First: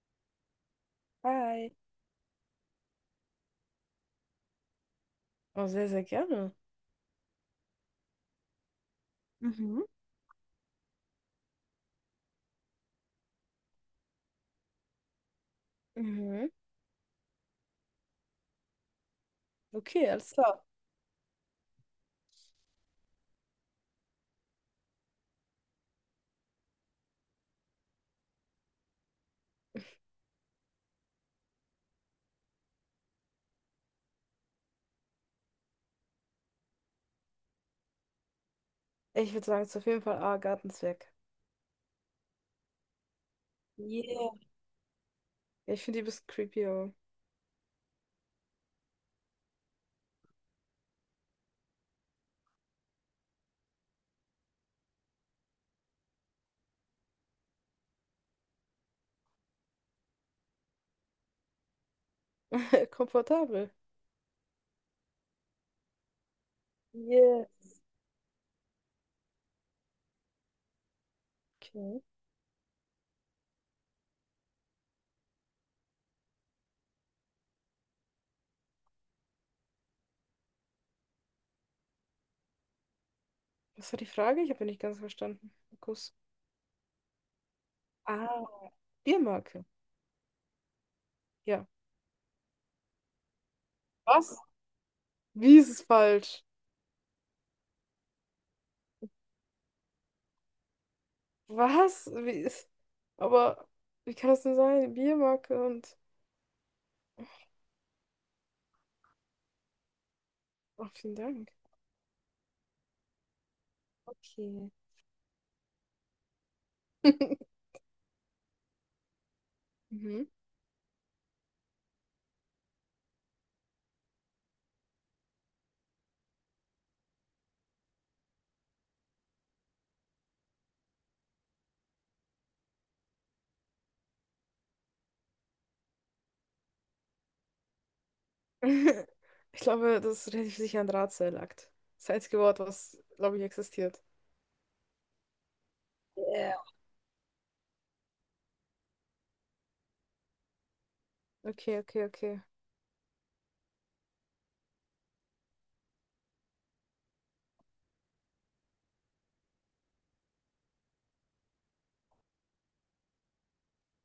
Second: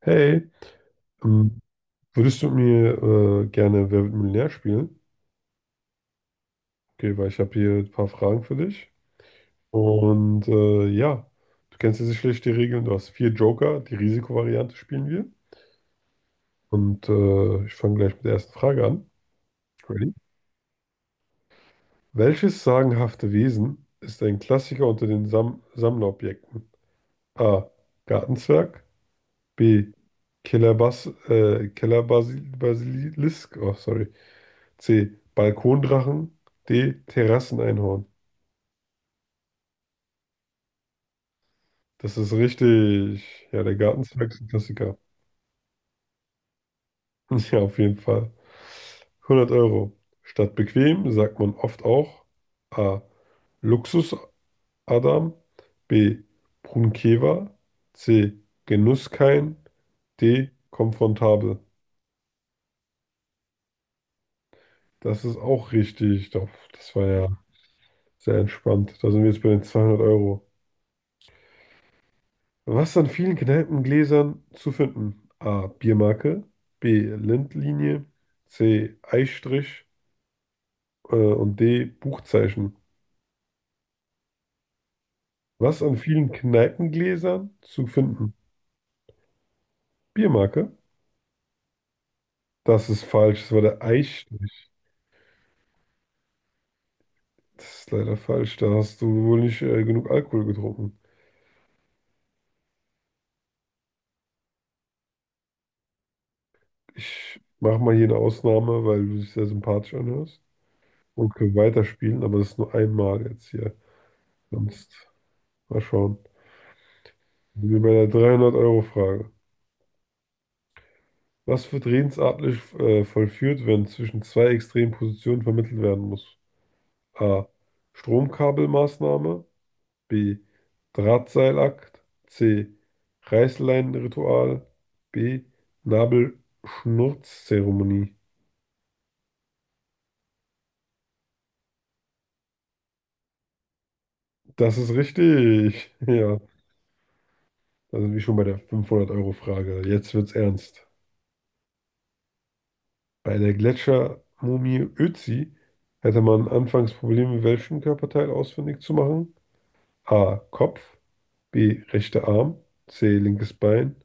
Hey, ähm, Hi. würdest du mit mir gerne Wer wird Millionär spielen? Oh, sehr, sehr gerne. Okay, weil ich habe hier ein paar Fragen für dich. Mhm. Und ja, du kennst ja sicherlich die Regeln. Du hast vier Joker, die Risikovariante spielen wir. Mhm. Und ich fange gleich mit der ersten Frage an. Okay, Ready? alles klar. Welches sagenhafte Wesen ist ein Klassiker unter den Sammlerobjekten? A. Gartenzwerg. B. Kellerbass Kellerbasil Basilisk. Oh, sorry. C. Balkondrachen. D. Terrasseneinhorn. Ich würde sagen, es ist auf jeden Fall A, Gartenzwerg. Das ist richtig. Ja, der Yeah, Gartenzwerg ist ein Klassiker. ja, ich finde die ein bisschen creepy, aber Ja, auf jeden Fall. 100 Euro. Statt bequem sagt man oft auch A. Luxus-Adam. B. Brunkewa. C. Genusskein. D. Komfortabel. komfortabel. Das ist auch richtig. Doch, das war ja Yes. sehr entspannt. Da sind wir jetzt bei den 200 Euro. Okay. Was an vielen Kneipengläsern zu finden? A. Biermarke, B. Lindlinie, C. Eisstrich und D. Buchzeichen. Was war die Frage? Ich habe nicht ganz verstanden. Was an Kuss. vielen Kneipengläsern zu finden? Ah, Biermarke. Biermarke? Ja. Das ist falsch, das war der Was? Eisstrich. Wie ist es falsch? Das ist leider falsch, da hast du wohl nicht genug Alkohol getrunken. Was? Aber wie kann das denn sein? Biermarke und. Ich mache mal hier eine Ausnahme, weil du dich sehr sympathisch anhörst Oh, vielen und Dank. können weiterspielen, aber das ist nur einmal jetzt hier. Okay. Sonst mal schauen. Sind wir bei der 300-Euro-Frage. Mhm. Was wird redensartlich vollführt, wenn zwischen zwei extremen Positionen vermittelt werden muss? A. Stromkabelmaßnahme. B. Drahtseilakt. C. Reißleinenritual. B. Nabelschnurzzeremonie. Ich glaube, das ist relativ sicher ein Drahtseilakt. Das einzige Wort, was, glaube ich, existiert. Das ist richtig. Ja, Ja. da sind wir schon bei der 500-Euro-Frage. Jetzt wird's ernst. Okay, okay, okay. Bei der Gletschermumie Ötzi hätte man anfangs Probleme, welchen Körperteil ausfindig zu machen. A. Kopf. B. Rechter Arm. C. Linkes Bein.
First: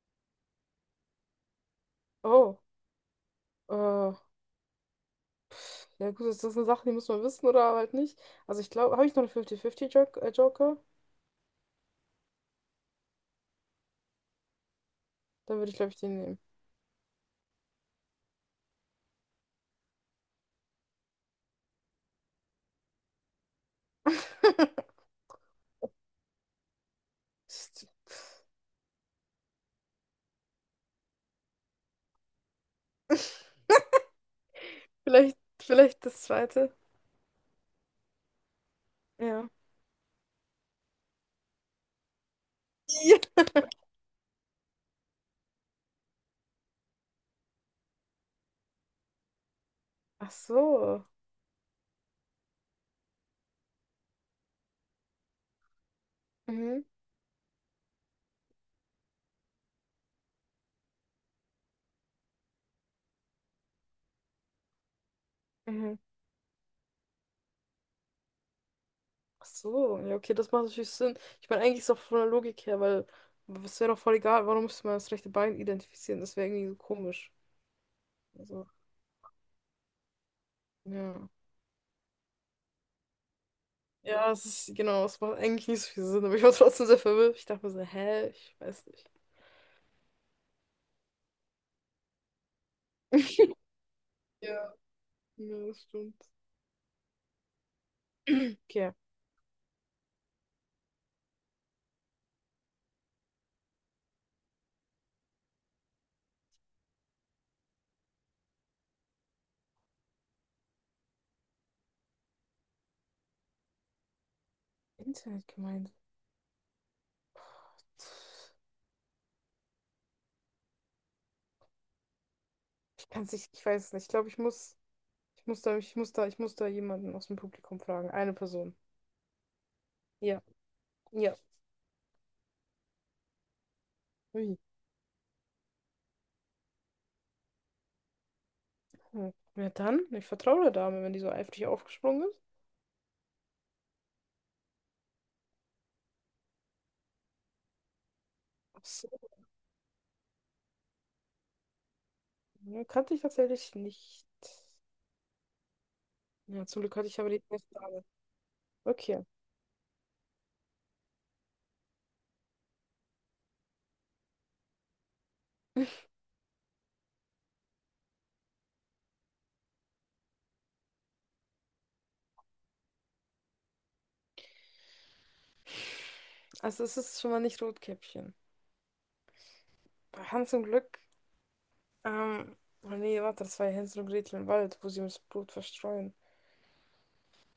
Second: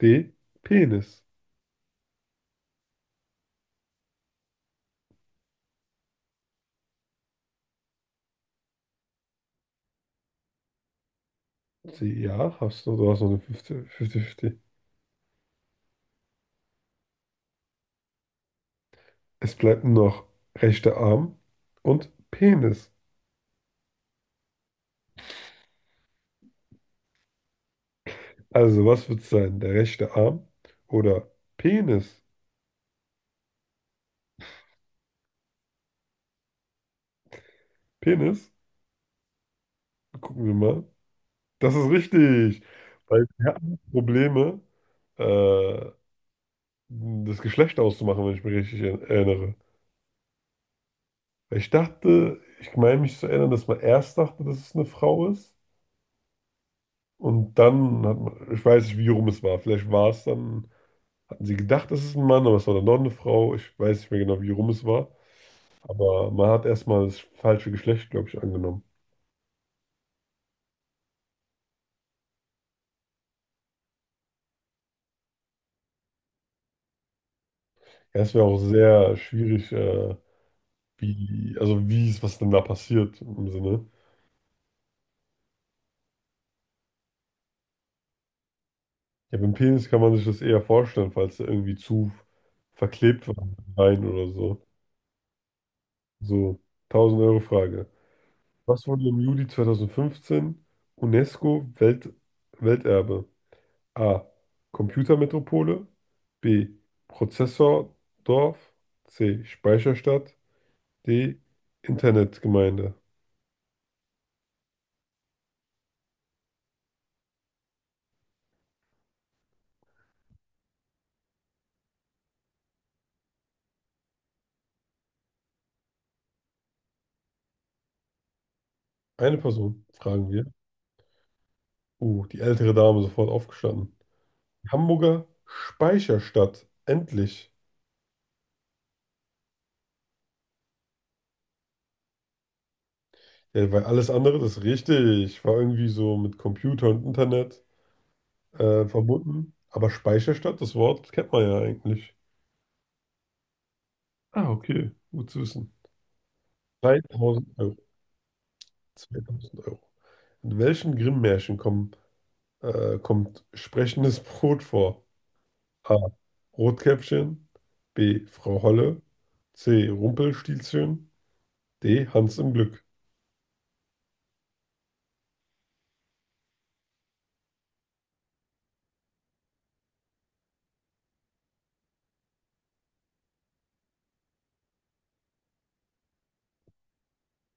D. Penis. Oh, äh, ja gut, das sind Sachen, die muss man wissen oder halt nicht. Also ich glaube, habe ich noch einen 50-50-Joker? Joker? C. Ja, hast du. Du hast noch eine 50-50. Dann würde ich, glaube ich, den nehmen. Es bleibt nur noch rechter Arm und Penis. Also, was wird es sein? Der rechte Arm oder Penis? Vielleicht, vielleicht das zweite. Penis? Ja. Gucken wir mal. Das ist richtig. Weil Ja. wir hatten Probleme, äh, das Geschlecht auszumachen, wenn ich mich richtig erinnere. Ach so. Weil ich dachte, ich meine mich zu erinnern, dass man erst dachte, dass es eine Frau ist. Mhm. Und dann hat man, ich weiß nicht, wie rum es war. Vielleicht war es dann, hatten sie gedacht, es ist ein Mann, aber es war dann doch eine Frau. Ich weiß nicht mehr genau, wie rum es war. Mhm. Aber man hat erstmal das falsche Geschlecht, glaube ich, angenommen. Ach so, ja, okay, das macht natürlich Sinn. Ich meine, eigentlich ist es auch von der Logik her, weil es wäre doch voll egal, warum müsste man das rechte Bein identifizieren? Das wäre irgendwie so komisch. Ja, es wäre auch Also, sehr schwierig, ja. wie, also wie ist, was denn da passiert im Sinne. Ja, es ist, genau, es macht eigentlich nicht so viel Sinn, aber ich war trotzdem sehr verwirrt. Ich dachte mir so, hä, ich weiß nicht. Ja, beim Penis kann man sich das eher vorstellen, falls er irgendwie zu verklebt war mit Wein oder so. Ja, ja, das stimmt. So, 1000-Euro-Frage. Was Okay, wurde im Juli 2015 UNESCO Welt, Welterbe? A. Computermetropole. B. Prozessordorf. C. Speicherstadt. D. Internetgemeinde. Internetgemeinde. Ich kann es nicht, ich weiß es nicht. Ich glaube, ich muss da, ich muss da, ich muss da jemanden aus dem Publikum fragen. Eine Person. Eine Person, fragen Ja, wir. ja. Die ältere Dame sofort aufgestanden. Ui. Hamburger Speicherstadt. Endlich. Hm. Ja, dann, ich vertraue der Dame, wenn die so eifrig aufgesprungen Ja, weil alles andere, das ist richtig, war irgendwie so mit Computer und Internet ist. verbunden. Aber Speicherstadt, das Wort kennt man ja eigentlich. Ja, kannte ich tatsächlich nicht. Ah, okay, gut zu wissen. Ja, zum Glück hatte ich aber die 3000 Euro. Frage. Okay, 2000 Euro. In welchen Grimm-Märchen kommen kommt sprechendes Brot vor? A. Rotkäppchen. B. Frau Holle. C. Rumpelstilzchen. D. Hans im Glück. also es ist schon mal nicht Rotkäppchen. Bei Hans im Glück, ähm, oh nee, warte, das war ja Hänsel und Gretel im Wald, wo sie das Blut verstreuen.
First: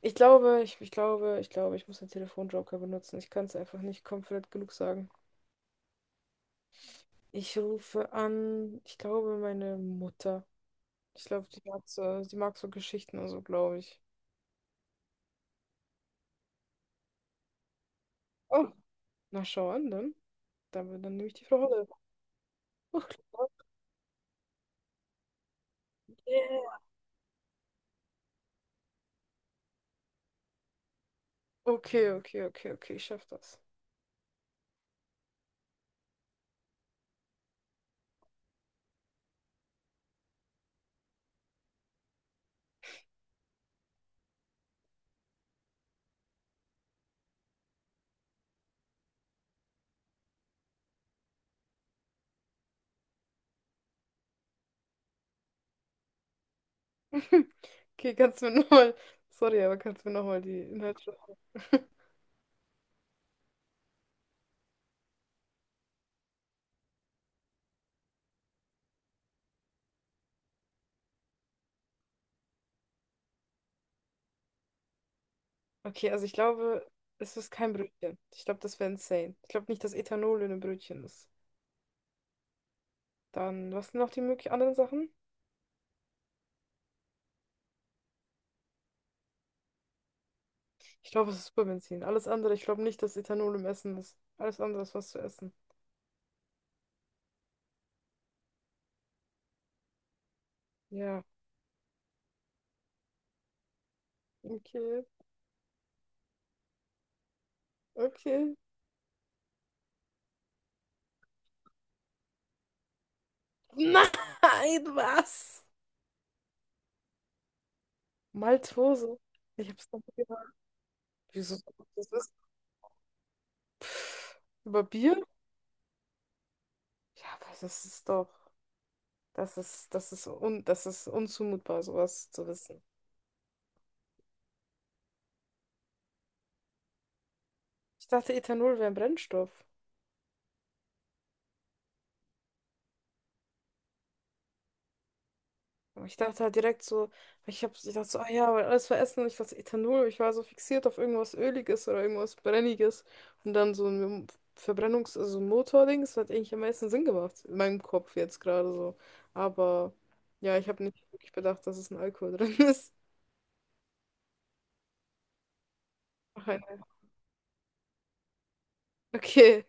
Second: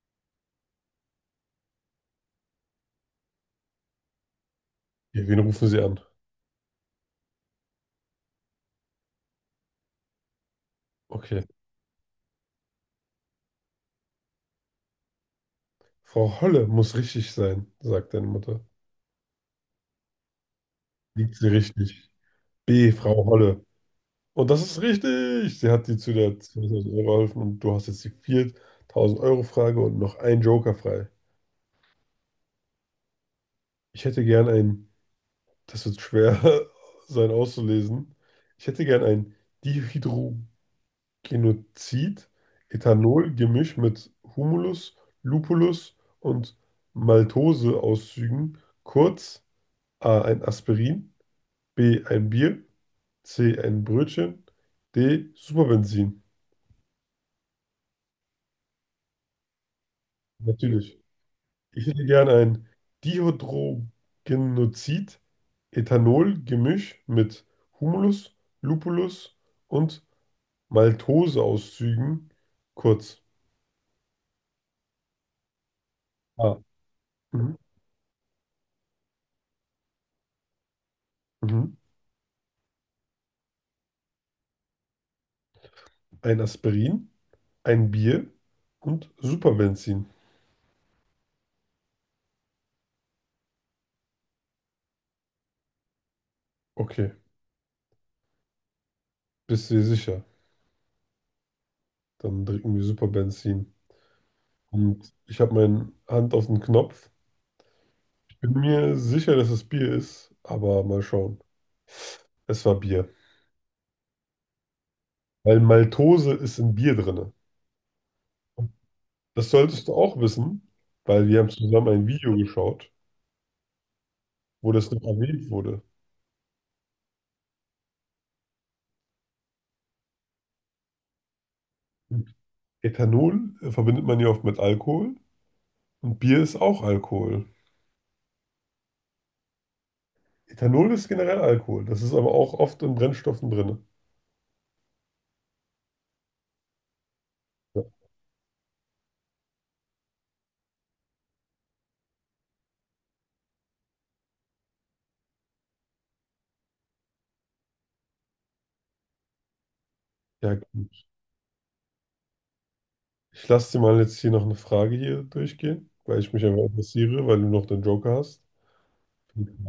Ich glaube, ich muss den Telefonjoker benutzen. Ich kann es einfach nicht confident genug sagen. Okay, wen rufen Sie an? Ich rufe an, ich glaube, meine Mutter. Ich Okay. glaube, die mag so Geschichten und so, glaube ich. Frau Holle muss richtig sein, sagt deine Mutter. Oh, na schau an, dann. Dann nehme ich Liegt die sie Frau Holle. richtig? B. Oh, Frau klar. Holle. Und das ist richtig. Sie hat dir zu der Yeah. 2000 Euro geholfen und du hast jetzt die 4000 Euro Frage und noch einen Joker frei. Okay, okay, okay, okay, ich schaff das. Ich hätte gern ein, das wird schwer sein auszulesen. Ich hätte gern ein Dihydro Genozid, Ethanol-Gemisch mit Humulus, Lupulus und Maltose-Auszügen, kurz A. ein Aspirin, B. ein Bier, C. ein Brötchen, D. Superbenzin. Okay, kannst du mir nochmal. Sorry, aber kannst du mir nochmal die Natürlich. Inhalte. Ich hätte gern ein Dihydrogenozid, Ethanol-Gemisch mit Humulus, Lupulus und Maltose-Auszügen, kurz Okay, also ich A. glaube, es ist Mhm. kein Brötchen. Ich glaube, das wäre insane. Ich glaube nicht, dass Ethanol in einem Brötchen ist. Mhm. Dann, was sind noch die möglichen anderen Sachen? Ein Aspirin, ein Bier und Superbenzin. Ich glaube, es ist Superbenzin. Alles andere, ich glaube nicht, dass Ethanol im Essen ist. Alles andere ist was zu essen. Okay, bist du dir sicher? Ja, Dann trinken wir Superbenzin. okay, Und ich habe meine Hand auf den Knopf. Ich bin okay. mir sicher, dass es Bier ist, aber mal schauen. Es war Bier. Nein, was? Weil Maltose ist in Bier drin. Maltose. Das Ich solltest hab's du noch auch nie gehört. wissen, weil wir haben Wieso soll ich zusammen ein das wissen? Video geschaut, Pff, wo über das noch Bier? erwähnt wurde. Ja, aber das ist doch, das ist un, das ist unzumutbar, sowas Und zu wissen. Ethanol verbindet man ja oft mit Alkohol und Bier ist auch Alkohol. Ich dachte, Ethanol wäre ein Brennstoff. Ethanol ist generell Alkohol. Das ist aber auch oft in Brennstoffen drin. Aber ich dachte halt direkt so, ich Ja, dachte so, ah ja, weil alles war Essen und ich dachte Ethanol, ich war so fixiert auf irgendwas Öliges oder irgendwas Brenniges und dann so also ein Motording, das hat eigentlich am meisten Sinn gemacht, in meinem Kopf jetzt gerade so. Aber ja, ja, ich habe nicht wirklich bedacht, dass es ein Alkohol drin ist. Ich lasse dir mal jetzt hier noch eine Frage hier durchgehen, weil ich mich Ach, ein- einfach interessiere, weil du noch den Joker hast. Okay.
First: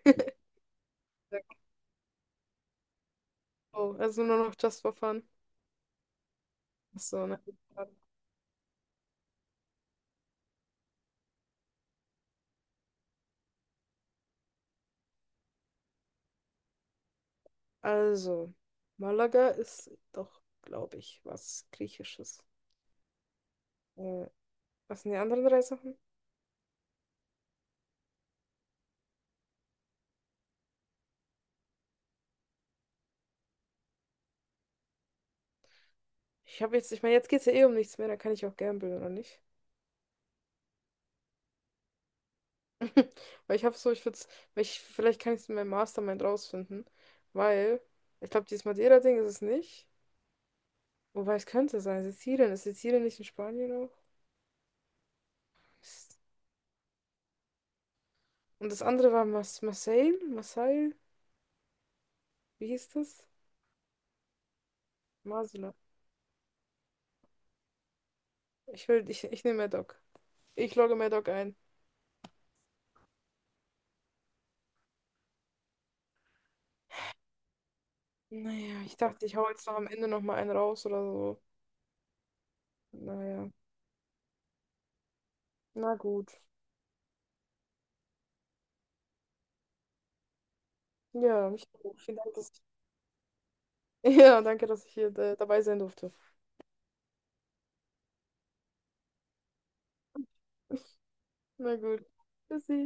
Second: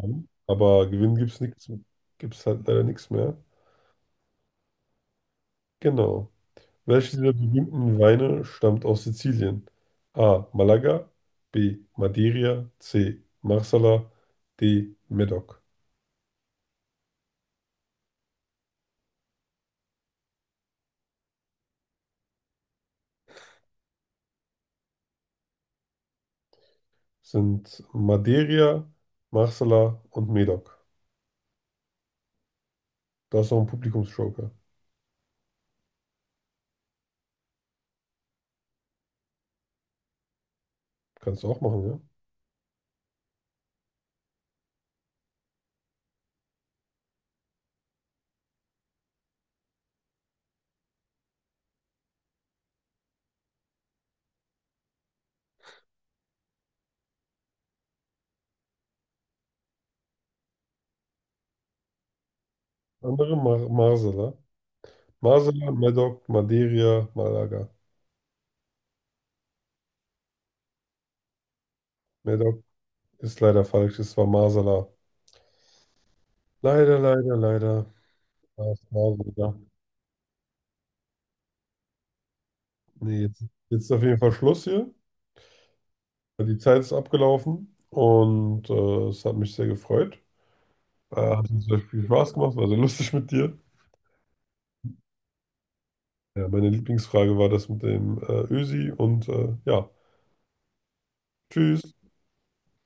Aber gewinnen gibt's nichts, gibt's halt leider nichts mehr. Oh, also nur noch just for fun. Genau. Ach Welche so, dieser ne? berühmten Weine stammt aus Sizilien? A. Malaga, B. Madeira, C. Marsala, D. Medoc. Also, Malaga ist doch, glaube ich, was Griechisches. Äh, was sind die anderen drei Sachen? Sind Madeira, Marsala und Medoc. Da ist noch ein Publikumsjoker. Ich habe jetzt, ich meine, jetzt geht es ja eh um nichts mehr, dann kann ich auch gamblen, oder nicht? Kannst du auch machen, ja? Weil ich habe so, ich würde es, vielleicht kann ich es in meinem Mastermind rausfinden, weil ich glaube, dieses Madeira-Ding ist es nicht. Wobei es könnte sein, Sizilien. Ist Sizilien nicht in Spanien auch? Mist. Und das andere war Mas Marseille? Marseille? Wie hieß das? Andere Mar Marsala. Marsala, Masula. Medoc, Madeira, Malaga. Ich nehme Medoc. Ich logge Medoc ein. Medoc ist leider falsch, es war Marsala. Leider, leider, leider. War Naja, es ich war dachte, ich hau Marsala. jetzt noch am Ende noch mal einen raus oder so. Nee, Naja, jetzt ist auf jeden Fall Schluss hier. na gut. Ja, die Zeit ist abgelaufen und es hat mich sehr gefreut. Ja, Hat uns mich sehr auch. viel Vielen Dank, Spaß dass gemacht, ich... war sehr lustig mit dir. Ja, danke, dass ich hier dabei sein durfte. Ja, meine Lieblingsfrage war das mit dem Ösi und ja, Na tschüss. gut. Tschüssi.